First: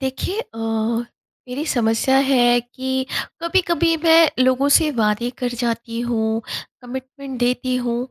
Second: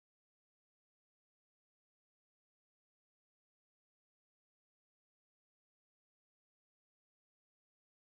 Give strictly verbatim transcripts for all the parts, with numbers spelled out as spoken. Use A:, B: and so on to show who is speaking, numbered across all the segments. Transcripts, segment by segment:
A: देखिए, अ, मेरी समस्या है कि कभी-कभी मैं लोगों से वादे कर जाती हूँ, कमिटमेंट देती हूँ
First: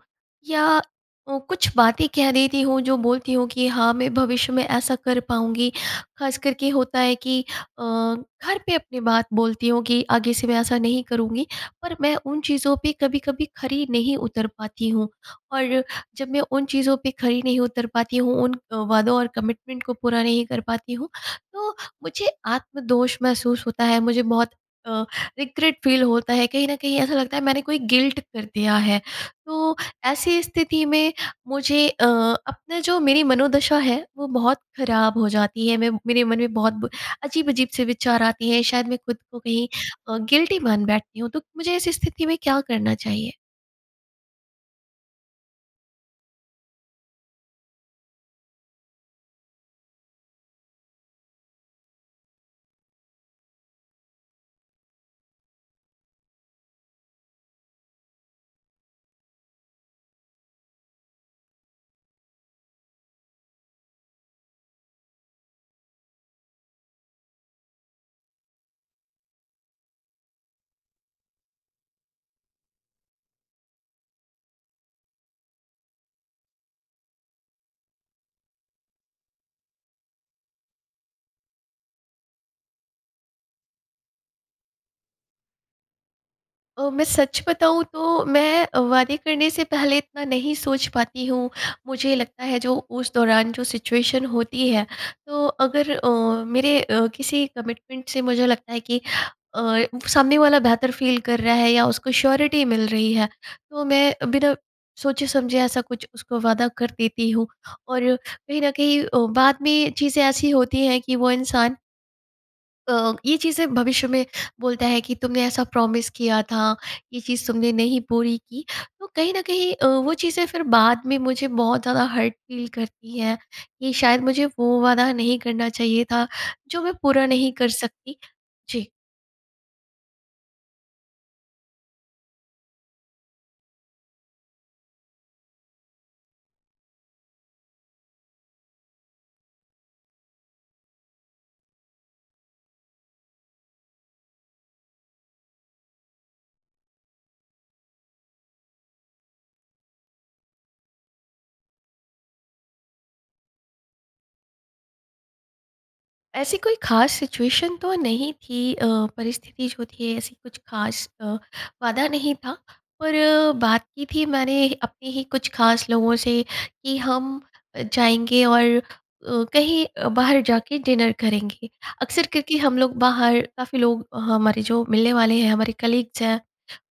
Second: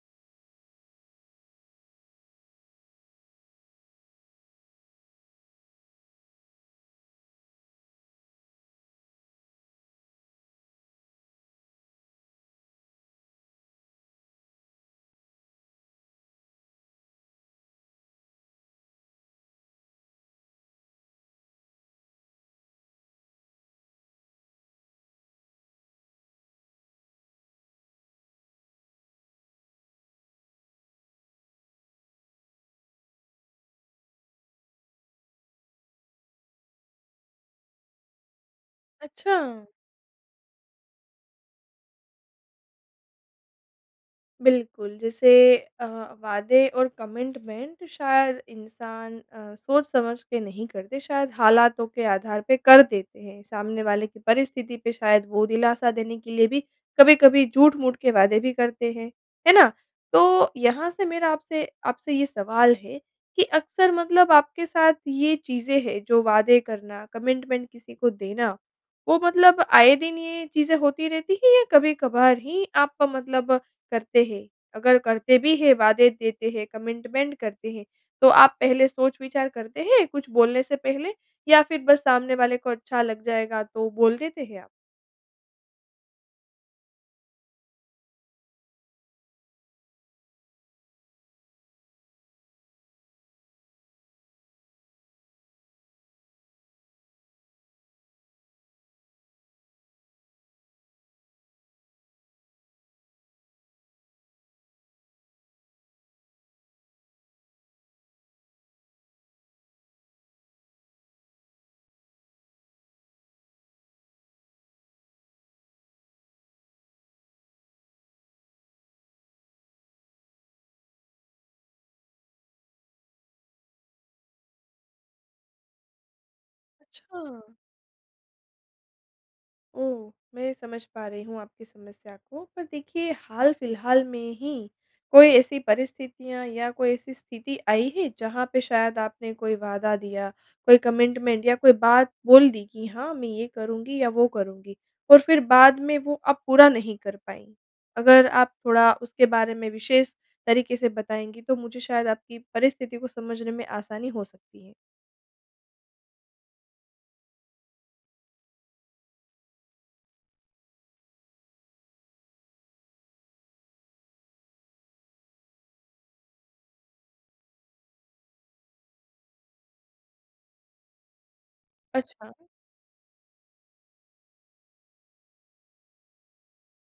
A: या ओ, कुछ बातें कह देती हूँ, जो बोलती हूँ कि हाँ, मैं भविष्य में ऐसा कर पाऊँगी। खास करके होता है कि अ, घर पे अपनी बात बोलती हूँ कि आगे से मैं ऐसा नहीं करूँगी, पर मैं उन चीज़ों पे कभी-कभी खरी नहीं उतर पाती हूँ। और जब मैं उन चीज़ों पे खरी नहीं उतर पाती हूँ, उन वादों और कमिटमेंट को पूरा नहीं कर पाती हूँ, तो मुझे आत्मदोष महसूस होता है। मुझे बहुत अ, रिग्रेट फील होता है, कहीं न कहीं ऐसा लगता है मैंने कोई गिल्ट कर दिया है। तो, ऐसी स्थिति में मुझे अ, अपना जो मेरी मनोदशा है, वो बहुत ख़राब हो जाती है, मैं मेरे मन में बहुत ब अजीब-अजीब से विचार आते हैं, शायद मैं ख़ुद को कहीं
B: अच्छा।
A: अ, गिल्टी मान बैठती हूँ, तो मुझे ऐसी स्थिति में क्या करना चाहिए?
B: बिल्कुल, जैसे अ, वादे और कमिटमेंट शायद इंसान अ, सोच-समझ के नहीं करते शायद हालातों के आधार पे कर देते हैं, सामने वाले की परिस्थिति पे शायद वो दिलासा देने के लिए भी कभी-कभी झूठ-मूठ के वादे भी करते हैं। है ना? तो यहाँ से मेरा आपसे आपसे ये सवाल है, कि अक्सर मतलब आप के साथ ये चीज़ें हैं जो वादे करना, कमिटमेंट किसी को देना, वो मतलब आए दिन ये चीज़ें होती रहती हैं या कभी-कभार ही आप का मतलब करते हैं? अगर करते भी हैं वादे देते हैं, कमिटमेंट करते हैं, तो आप पहले सोच-विचार करते हैं, कुछ बोलने से पहले या फिर बस सामने वाले को अच्छा लग जाएगा तो बोल देते हैं आप?
A: अ, मैं सच बताऊँ तो मैं अ, वादे करने से पहले इतना नहीं सोच पाती हूँ, मुझे लगता है जो उस दौरान जो सिचुएशन होती है। तो अगर अ, मेरे अ, किसी कमिटमेंट से मुझे लगता है कि अ, सामने वाला बेहतर फ़ील कर रहा है या उसको श्योरिटी मिल रही है। तो मैं बिना सोचे-समझे ऐसा कुछ उसको वादा कर देती हूँ। और कहीं न कहीं अ, बाद में चीज़ें ऐसी होती हैं कि वो इंसान अ, ये चीज़ें भविष्य में बोलता है कि तुमने ऐसा प्रॉमिस किया था ये चीज़ तुमने नहीं पूरी की। तो कहीं न कहीं अ, वो चीज़ें फ़िर बाद में मुझे बहुत ज़्यादा हर्ट फ़ील करती हैं कि शायद मुझे वो वाला नहीं करना चाहिए था। जो मैं पूरा नहीं
B: अच्छा।
A: कर सकती। जी।
B: ओह! मैं समझ पा रही हूँ आपकी समस्या को, पर देखिए हाल-फ़िलहाल में ही कोई ऐसी परिस्थितियाँ या कोई ऐसी स्थिति आई है। जहाँ पे शायद आपने कोई वादा दिया, कोई कमिटमेंट या कोई बात बोल दी कि हाँ, मैं ये करूँगी या वो करूँगी और फ़िर बाद में वो आप पूरा नहीं कर पाईं। अगर आप थोड़ा उसके बारे में विशेष तरीक़े से बताएँगी? तो मुझे शायद आपकी परिस्थिति को समझने में आसानी हो सकती है।
A: ऐसी कोई ख़ास सिचुएशन तो नहीं थी अ, परिस्थिति जो थी, ऐसी कुछ खास अ, वादा नहीं था। पर बात की थी मैंने अपने ही कुछ ख़ास लोगों से, कि हम जाएँगे और अ, कहीं अ, बाहर जाके डिनर करेंगे। अक्सर
B: अच्छा।
A: क्योंकि हम लोग बाहर, काफ़ी लोग हमारे जो मिलने वाले हैं, हमारे कलीग्स हैं,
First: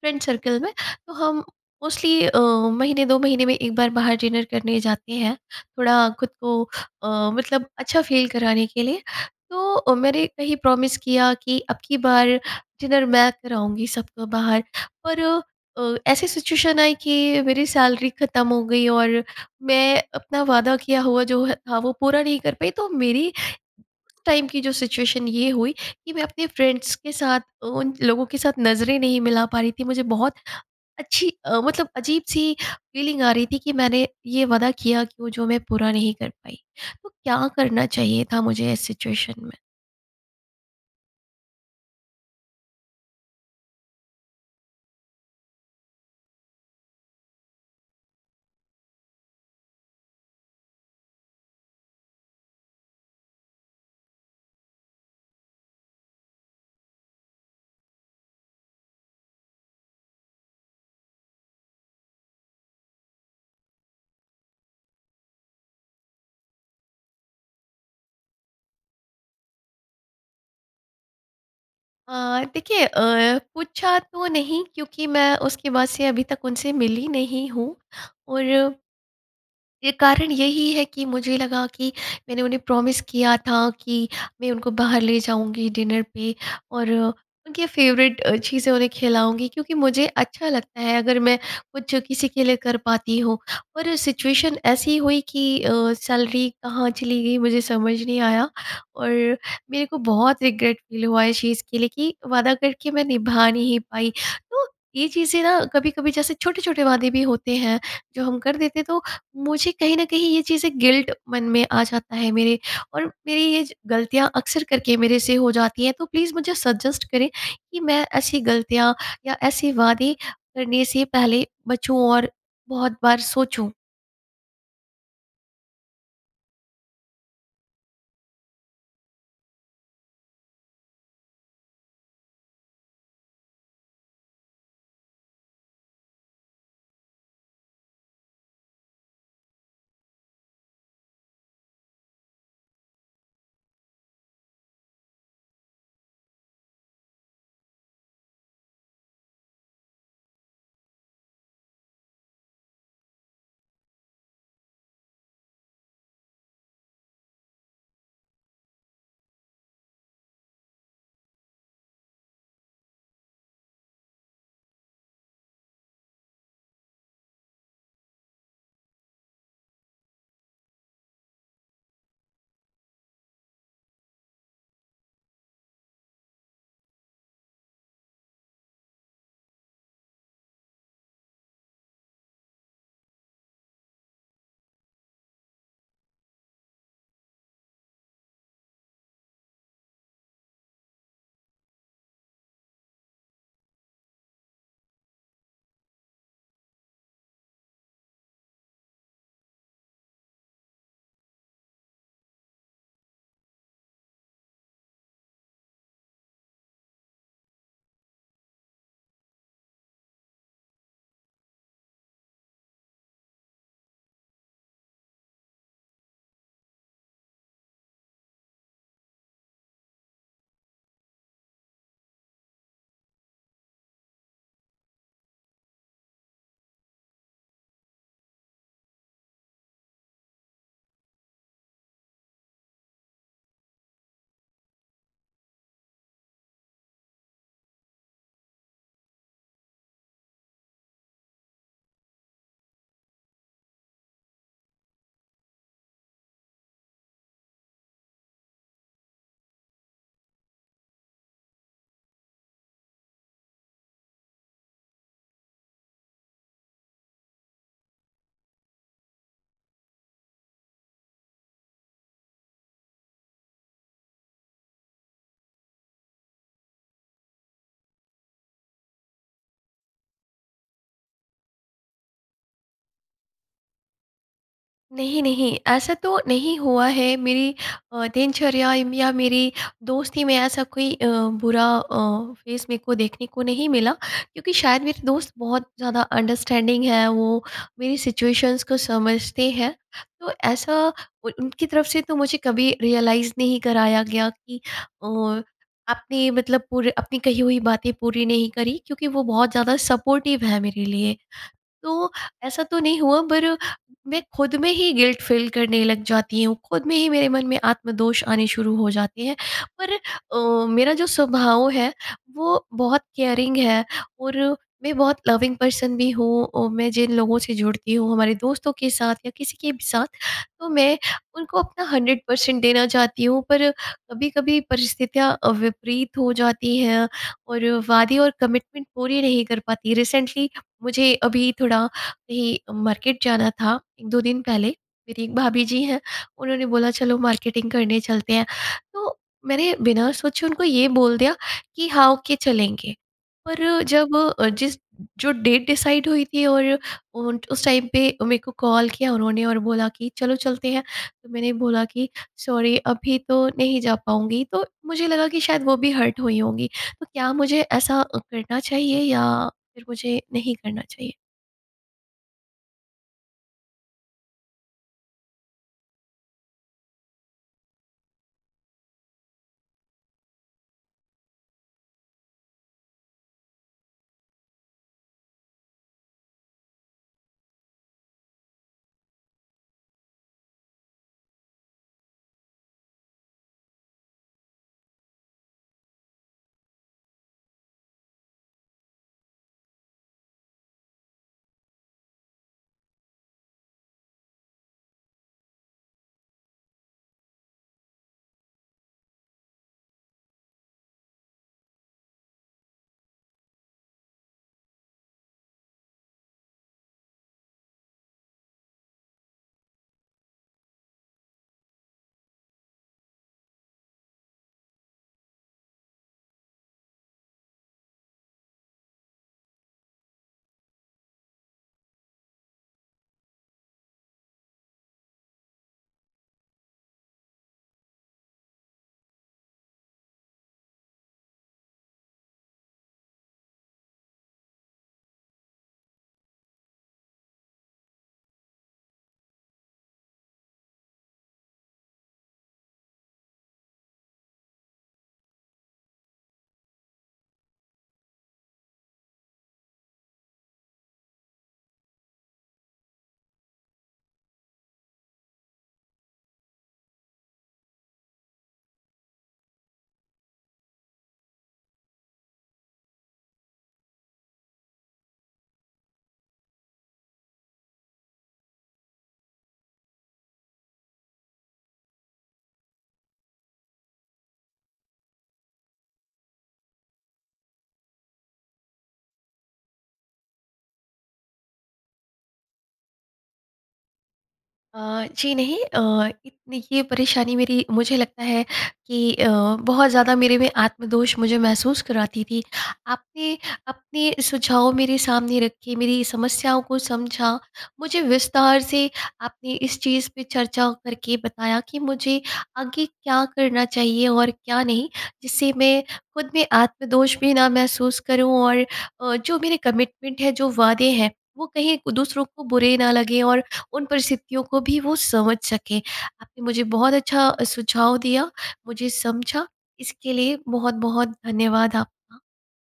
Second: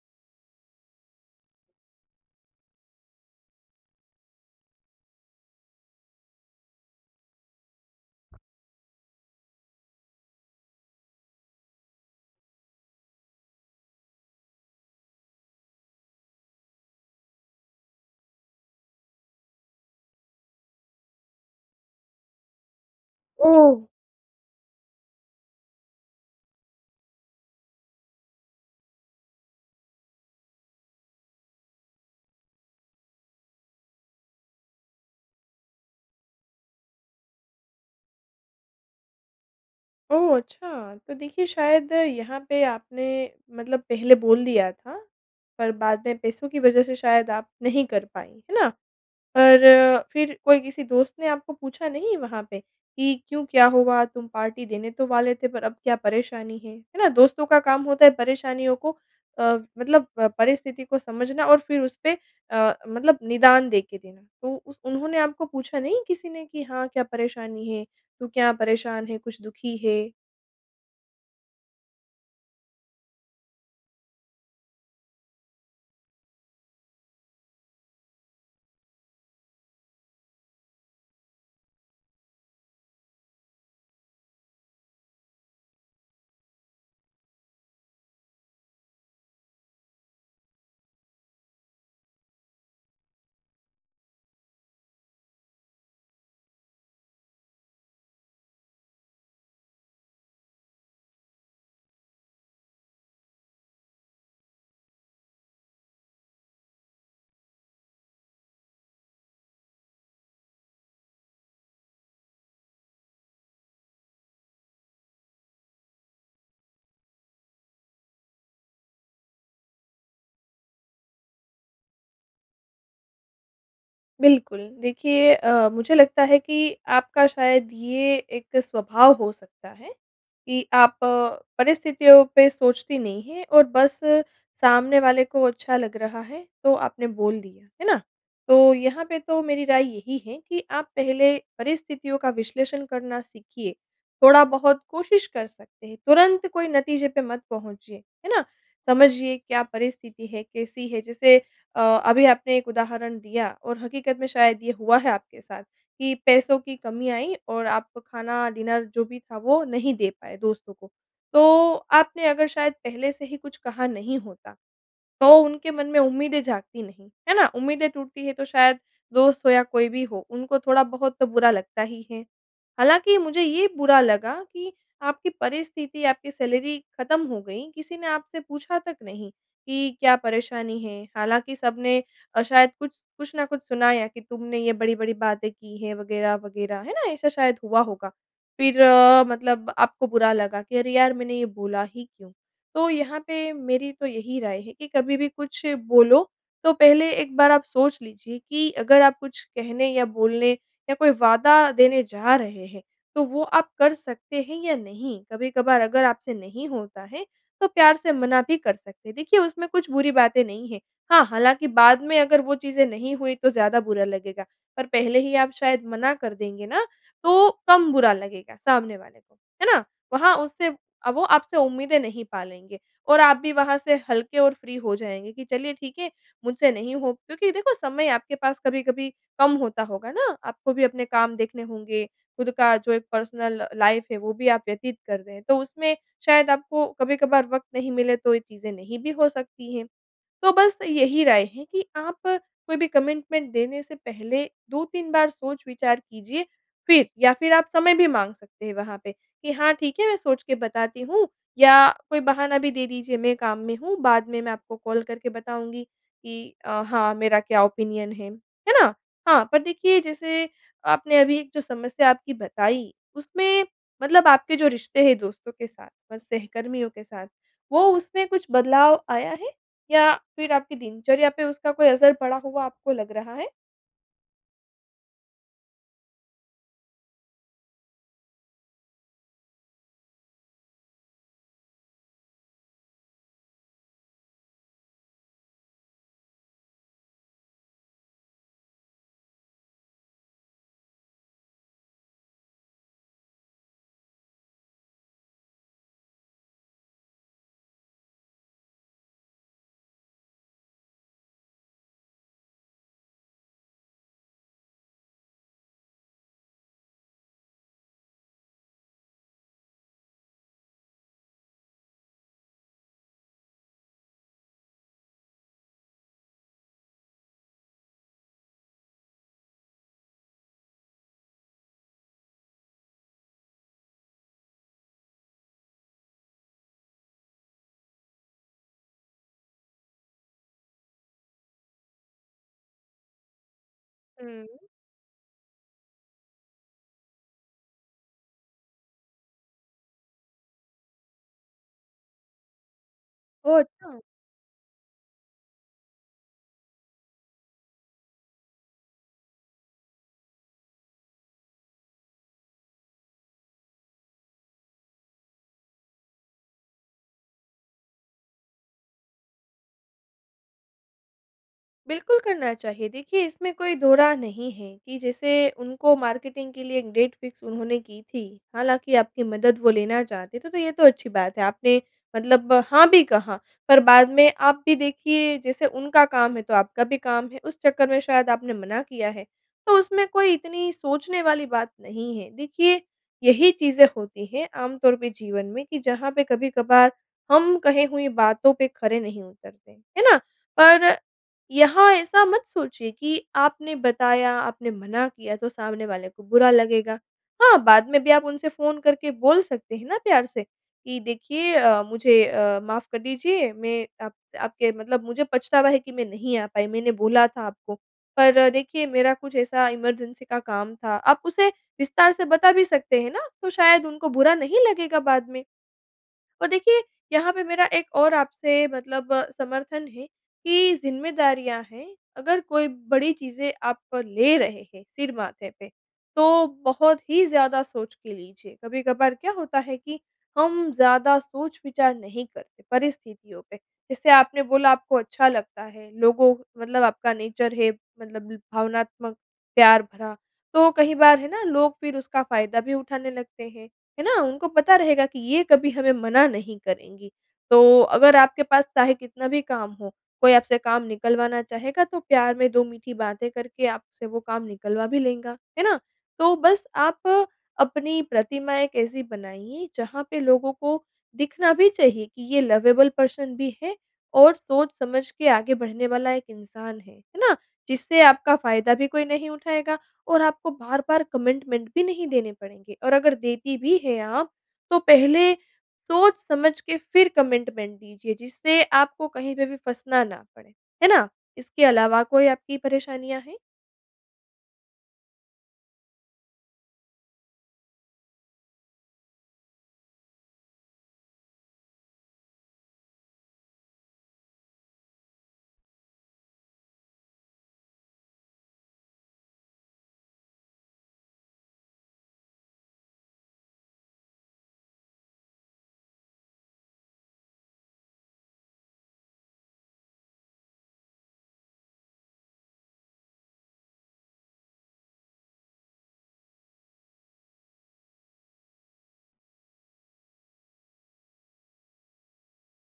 A: फ्रेंड सर्किल में, तो हम मोस्टली अ, महीने, दो महीने में एक बार बाहर डिनर करने जाते हैं, थोड़ा खुद को अ, मतलब अच्छा फ़ील कराने के लिए। तो अ, मैंने वही प्रॉमिस किया कि, "अब की बार डिनर मैं कराऊँगी सबको बाहर।" पर अ, ऐसी सिचुएशन आई कि मेरी सैलरी ख़त्म हो गई और मैं अपना वादा किया हुआ, जो था, वो पूरा नहीं कर पाई। तो मेरी उस
B: ओह!
A: टाइम की जो सिचुएशन ये हुई कि मैं अपने फ्रेंड्स के साथ, उन लोगों के साथ नज़रें नहीं मिला पा रही थी। मुझे बहुत अच्छी मतलब अजीब-सी फ़ीलिंग आ रही थी कि मैंने ये वादा किया कि वो जो मैं पूरा नहीं कर पाई। तो क्या करना चाहिए था मुझे इस सिचुएशन में?
B: ओह! अच्छा, तो देखिये शायद यहाँ पे आपने मतलब पहले बोल दिया था, पर बाद में पैसों की वज़ह से शायद आप नहीं कर पाई, है ना? पर फिर कोई किसी दोस्त ने आपको पूछा नहीं वहाँ पे, कि क्यों क्या हुआ तुम पार्टी देने तो वाले थे पर अब क्या परेशानी है, है ना? दोस्तों का काम होता है परेशानियों को अ, मतलब अ, परिस्थिति को समझना और फिर उसपे अ, मतलब निदान देके देना। तो उस उन्होंने आपको पूछा नहीं किसी ने कि हाँ, क्या परेशानी है? तू क्या परेशान है कुछ दुखी है?
A: अ, देखिए अ, पूछा तो नहीं क्योंकि मैं उसके बाद से अभी तक उनसे मिली नहीं हूँ। और ये कारण यही है कि मुझे लगा कि मैंने उन्हें प्रॉमिस किया था कि मैं उनको बाहर ले जाऊँगी डिनर पे और उनके फ़ेवरेट अ, चीज़ें उन्हें खिलाऊँगी क्योंकि मुझे अच्छा लगता है अगर मैं कुछ किसी के लिए कर पाती हूँ। पर सिचुएशन ऐसी हुई कि अ, सैलरी कहाँ चली गई मुझे समझ नहीं आया, और मेरे को बहुत रिग्रेट फ़ील हुआ इस चीज़ के लिए कि वादा करके मैं निभा नहीं पाई। तो ये चीज़ें ना कभी-कभी जैसे छोटे-छोटे वादे भी होते हैं, जो हम कर देते तो मुझे कहीं न कहीं ये चीज़ें गिल्ट मन में आ जाता है मेरे। और मेरी ये ज गलतियाँ अक्सर करके मेरे से हो जाती हैं। तो प्लीज़ मुझे सजेस्ट करें कि मैं ऐसी गलतियाँ या ऐसे वादे करने से पहले बचूँ और बहुत बार सोचूँ।
B: बिल्कुल, देखिए अ, मुझे लगता है कि आपका शायद ये एक स्वभाव हो सकता है कि आप परिस्थितियों पे सोचती नहीं हैं और बस सामने वाले को अच्छा लग रहा है, तो आपने बोल दिया। है ना? तो यहाँ पे तो मेरी राय यही है कि आप पहले परिस्थितियों का विश्लेषण करना सीखिए। थोड़ा-बहुत कोशिश कर सकते हैं, तुरंत कोई नतीजे पर मत पहुँचिए। है ना? समझिए क्या परिस्थिति है, कैसी है। जैसे अ, अभी आपने एक उदाहरण दिया, और हकीकत में शायद ये हुआ है आपके साथ, कि पैसों की कमी आई और आप खाना, डिनर जो भी था, वो नहीं दे पाए दोस्तों को। तो आपने अगर शायद पहले से ही कुछ कहा नहीं होता, तो उनके मन में उम्मीदें जागती नहीं। है ना? उम्मीदें टूटती हैं, तो शायद दोस्त हो या कोई भी हो, उनको थोड़ा-बहुत तो बुरा लगता ही है। हालाँकि, मुझे ये बुरा लगा कि आपकी परिस्थिति आपकी सैलरी खत्म हो गई, किसी ने आपसे पूछा तक नहीं कि क्या परेशानी है? हालाँकि सबने अ, शायद कुछ कुछ न कुछ सुनाया य कि तुमने ये बड़ी-बड़ी बातें की हैं। वगैरह-वगैरह, है ना? ऐसा शायद हुआ होगा। फिर अ, मतलब आपको बुरा लगा कि अरे! यार, मैंने ये बोला ही क्यों? तो यहाँ पे मेरी तो यही राय है कि कभी भी कुछ बोलो, तो पहले एक बार आप सोच लीजिए कि अगर आप कुछ कहने या बोलने या कोई वादा देने जा रहे हैं, तो वो आप कर सकते हैं या नहीं? कभी-कभार अगर आपसे नहीं होता है, तो प्यार से मना भी कर सकते हैं। देखिए, उसमें कुछ बुरी बातें नहीं हैं। हाँ, हालाँकि बाद में अगर वो चीज़ें नहीं हुईं, तो ज़्यादा बुरा लगेगा। पर पहले ही आप शायद मना कर देंगे ना, तो कम बुरा लगेगा सामने वाले को। है ना? वहाँ उससे अ, वो आपसे उम्मीदें नहीं पालेंगे, और आप भी वहाँ से हल्के और फ्री हो जाएँगे कि चलिए, ठीक है, मुझसे नहीं हो क्योंकि देखो, समय आपके पास कभी-कभी कम होता होगा ना, आपको भी अपने काम देखने होंगे, खुद का जो एक पर्सनल लाइफ़ है, वो भी आप व्यतीत कर रहे हैं। तो उसमें शायद आपको कभी-कभार वक़्त नहीं मिले, तो ये चीज़ें नहीं भी हो सकती हैं। तो बस यही राय है कि आप कोई भी कमिटमेंट देने से पहले, दो तीन बार सोच-विचार कीजिए। फिर या फिर आप समय भी माँग सकते हैं वहाँ पे कि हाँ, ठीक है, मैं सोच के बताती हूँ। या कोई बहाना भी दे दीजिए, मैं काम में हूँ। बाद में मैं आपको कॉल करके बताऊँगी कि अ, हाँ, मेरा क्या ओपिनियन है। है ना? हाँ। पर देखिए, जैसे आपने अभी एक जो समस्या आपकी बताई, उसमें मतलब आपके जो रिश्ते हैं दोस्तों के साथ और सहकर्मियों के साथ, वो उसमें कुछ बदलाव आया है? या फिर आपकी दिनचर्या पे उसका कोई असर पड़ा हुआ आपको लग रहा है?
A: नहीं, नहीं ऐसा तो नहीं हुआ है मेरी अ, दिनचर्या य या मेरी दोस्ती में ऐसा कोई अ, बुरा अ, फ़ेस मेरे को देखने को नहीं मिला, क्योंकि शायद मेरे दोस्त बहुत ज़्यादा अंडरस्टैंडिंग हैं, वो मेरी सिचुएशंस को समझते हैं। तो ऐसा उन उनकी तरफ से तो मुझे कभी रियलाइज़ नहीं कराया गया कि औ आपने मतलब पूरे अपनी कही हुई बातें पूरी नहीं करी, क्योंकि वो बहुत ज़्यादा सपोर्टिव है मेरे लिए। तो, ऐसा तो नहीं हुआ पर मैं खुद में ही गिल्ट फील करने लग जाती हूँ, खुद में ही मेरे मन में आत्मदोष आने शुरू हो जाते हैं। पर अ, मेरा जो स्वभाव है, वो बहुत केयरिंग है और मैं बहुत लविंग पर्सन भी हूँ और मैं जिन लोगों से जुड़ती हूँ, हमारे दोस्तों के साथ या किसी के भी साथ, तो मैं उनको अपना हंड्रेड पर्सेंट देना चाहती हूँ। पर कभी-कभी परिस्थितियाँ अ, विपरीत हो जाती हैं और वादे और कमिटमेंट पूरी नहीं कर पाती। रिसेंटली मुझे अभी थोड़ा अभी मार्केट जाना था, एक दो दिन पहले,
B: हुँ।
A: मेरी एक भाभी जी हैं उन्होंने बोला चलो मार्केटिंग करने चलते हैं, तो मैंने बिना सोचे उनको ये बोल दिया कि हाँ, ओके चलेंगे।
B: ओह!
A: पर
B: अच्छा।
A: जब अ, जिस जो डेट डिसाइड हुई थी और उन उस टाइम पे मेरे को कॉल किया उन्होंने और बोला कि चलो चलते हैं, तो मैंने बोला कि सॉरी अभी तो नहीं जा पाऊँगी, तो मुझे लगा कि शायद वो भी हर्ट हुई होंगी। तो क्या मुझे ऐसा अ, करना चाहिए या फिर मुझे नहीं करना चाहिए?
B: बिल्कुल, करना चाहिए देखिए इसमें कोई दोराय नहीं है कि जैसे उनको मार्केटिंग के लिए डेट फ़िक्स उन्होंने की थी। हालाँकि आपकी मदद वो लेना चाहते थे तो ये तो अच्छी बात है। आपने मतलब हाँ, भी कहा पर बाद में आप भी देखिए जैसे उनका काम है, तो आपका भी काम है उस चक्कर में शायद आपने मना किया है। तो उसमें कोई इतनी सोचने वाली बात नहीं है देखिए यही चीज़ें होती हैं आम तौर पे जीवन में कि जहाँ पे कभी-कभार हम कहे हुई बातों पे खरे नहीं उतरते। हैं ना? पर यहाँ ऐसा मत सोचिए कि आपने बताया, आपने मना किया तो सामने वाले को बुरा लगेगा। हाँ, बाद में भी आप उनसे फ़ोन करके बोल सकते हैं ना प्यार से कि देखिए अ, मुझे अ, माफ़ कर दीजिए मैं आप आपके मतलब मुझे पछतावा है कि मैं नहीं आ पाई। मैंने बोला था आपको, पर देखिए मेरा कुछ ऐसा इमरजेंसी का काम था। आप उसे विस्तार से बता भी सकते हैं ना, तो शायद उनको बुरा नहीं लगेगा बाद में। और देखिए यहाँ पे मेरा एक और आपसे मतलब समर्थन है कि ज़िम्मेदारियाँ हैं, अगर कोई बड़ी चीज़ें आप ले रहे हैं सिर माथे पे, तो बहुत ही ज़्यादा सोच के लीजिए। कभी-कभार क्या होता है कि हम ज़्यादा सोच-विचार नहीं करते परिस्थितियों पे। जैसे आपने बोला आपको अच्छा लगता है लोगों मतलब आपका नेचर है, मतलब भावनात्मक प्यार भरा। तो कहीं बार है ना लोग फ़िर उसका फ़ायदा भी उठाने लगते हैं। है ना? उनको पता रहेगा कि ये कभी हमें मना नहीं करेंगी। तो अगर आपके पास चाहे कितना भी काम हो, कोई आपसे काम निकलवाना चाहेगा, तो प्यार में दो मीठी बातें करके आपसे वो काम निकलवा भी लेगा। है ना? तो बस आप अपनी प्रतिमा एक ऐसी बनाइए जहाँ पे लोगों को दिखना भी चाहिए कि ये लवेबल पर्सन भी है और सोच समझ के आगे बढ़ने वाला एक इंसान है। है ना? जिससे आपका फ़ायदा भी कोई नहीं उठाएगा और आपको बार-बार कमिटमेंट भी नहीं देने पड़ेंगे। और अगर देती भी है आप, तो पहले सोच-समझ के फ़िर कमिटमेंट दीजिए जिससे आपको कहीं पे भी फँसना ना पड़े। है ना? इसके अलावा कोई आपकी परेशानियाँ हैं?
A: अ, जी नहीं अ, इतनी ये परेशानी मेरी मुझे लगता है कि अ, बहुत ज़्यादा मेरे में आत्मदोष मुझे महसूस कराती थी। आपके, अपने सुझाव मेरे सामने रखे, मेरी समस्याओं को समझा, मुझे विस्तार से आपने इस चीज़ पे चर्चा करके बताया कि मुझे आगे क्या करना चाहिए और क्या नहीं? जिससे मैं ख़ुद में आत्मदोष भी ना महसूस करूँ और अ, जो मेरे कमिटमेंट है, जो वादे हैं वो कहीं दूसरों को बुरे ना लगे और उन परिस्थितियों को भी वो समझ सकें। आपने मुझे बहुत अच्छा सुझाव दिया, मुझे समझा इसके लिए बहुत-बहुत धन्यवाद आपका।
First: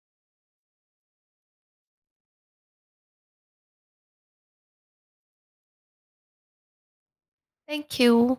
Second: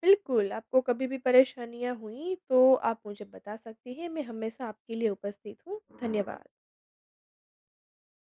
B: बिल्कुल, आपको कभी भी परेशानियाँ हुई तो आप मुझे बता सकती हैं, मैं हमेशा आपके लिए उपस्थित हूँ। धन्यवाद।
A: Thank you.